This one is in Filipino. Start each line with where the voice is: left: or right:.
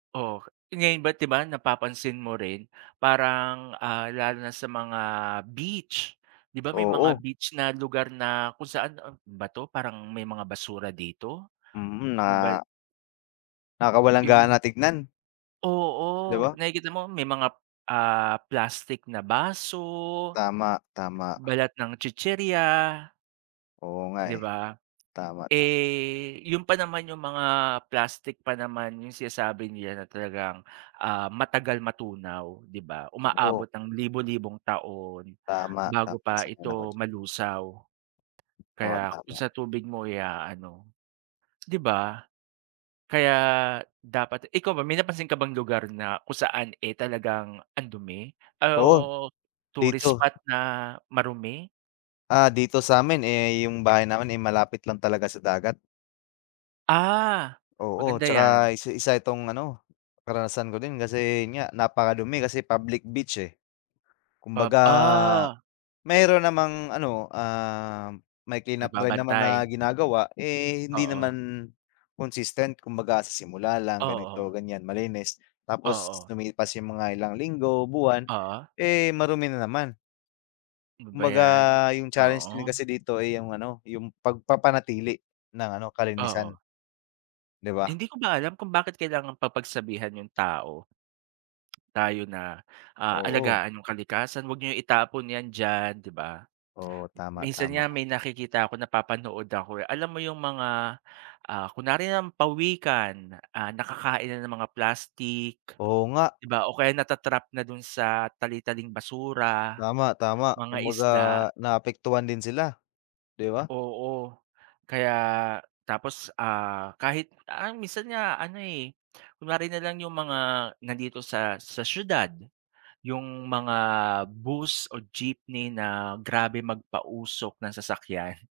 right: Oo. Ngayon ba't di ba napapansin mo rin, parang, ah, lalo na sa mga beach, di ba may mga
left: Oo.
right: beach na lugar na kung saan, a ano ba 'to, parang may mga basura dito.
left: Mm,
right: Ano ba
left: ah...
right: Im
left: Nakakawalang-gana tignan. Di
right: Oo,
left: ba?
right: nakikita mo, may mga, ah, plastik na baso,
left: Tama, tama.
right: balat ng chichirya.
left: Oo nga,
right: Di
left: eh.
right: ba?
left: Tama, tama.
right: Eh, yun pa naman yung mga plastic pa naman yung sinasabi nila na talagang, ah, matagal matunaw, di ba?
left: Oo.
right: Umaabot ng libo-libong taon,
left: Tama,
right: bago
left: tama.
right: pa
left: Sang-ayon ako
right: ito
left: diyan.
right: malusaw.
left: Oo,
right: Kaya kung
left: tama.
right: sa tubig mo i-aano, di ba? Kaya dapat ikaw ba may napansin ka bang lugar na kung saan, eh, talagang ang dumi
left: Oo!
right: o tourist
left: Dito
right: spot na marumi?
left: Ah, dito sa'min, eh, yung bahay namin, eh, malapit lang talaga sa dagat.
right: Ah,
left: Oo.
right: maganda 'yan.
left: Tsaka isa isa itong ano, karanasan ko din. Kasi yun nga, napakadumi kasi public beach, eh.
right: Pub
left: Kumbaga
right: ah.
left: meron namang ano, ah, may clean-up drive naman na
right: Nagbabantay.
left: ginagawa. Eh, hindi
right: Oo.
left: naman consistent. Kumbaga sa simula lang, ganito,
right: Oo.
left: ganiyan, malinis. Tapos
right: Oo.
left: lumipas yung mga ilang linggo, buwan,
right: Oo.
left: eh, marumi na naman.
right: Ano ba
left: Kumbaga,
right: 'yan?
left: yung challenge din
right: Oo.
left: kasi dito, eh, yung ano, yung pagpapanatili ng ano, kalinisan.
right: Oo.
left: Di ba?
right: Hindi ko ba alam kung bakit kailangang pa pagsabihan yung tao. Tayo na, ah,
left: Oo.
right: alagaan yung kalikasan. 'Wag niyong itapon 'yan diyan, di ba?
left: Oo. Tama,
right: Minsan nga,
left: tama.
right: may nakikita ako, napapanood ako, eh. Alam mo yung mga, ah, kunwari na lang pawikan. Ah, nakakain na ng mga plastik,
left: Oo nga.
right: di ba? O kaya nata-trap na dun sa tali-taling basura,
left: Tama, tama.
right: mga
left: Kumbaga
right: isda.
left: naapektuhan din sila, di ba?
right: Oo. Kaya tapos, ah, kahit ah, minsan nga ano, eh, kunwari na lang yung mga nandito sa sa siyudad. Yung mga bus or jeepney na grabe magpausok ng sasakyan.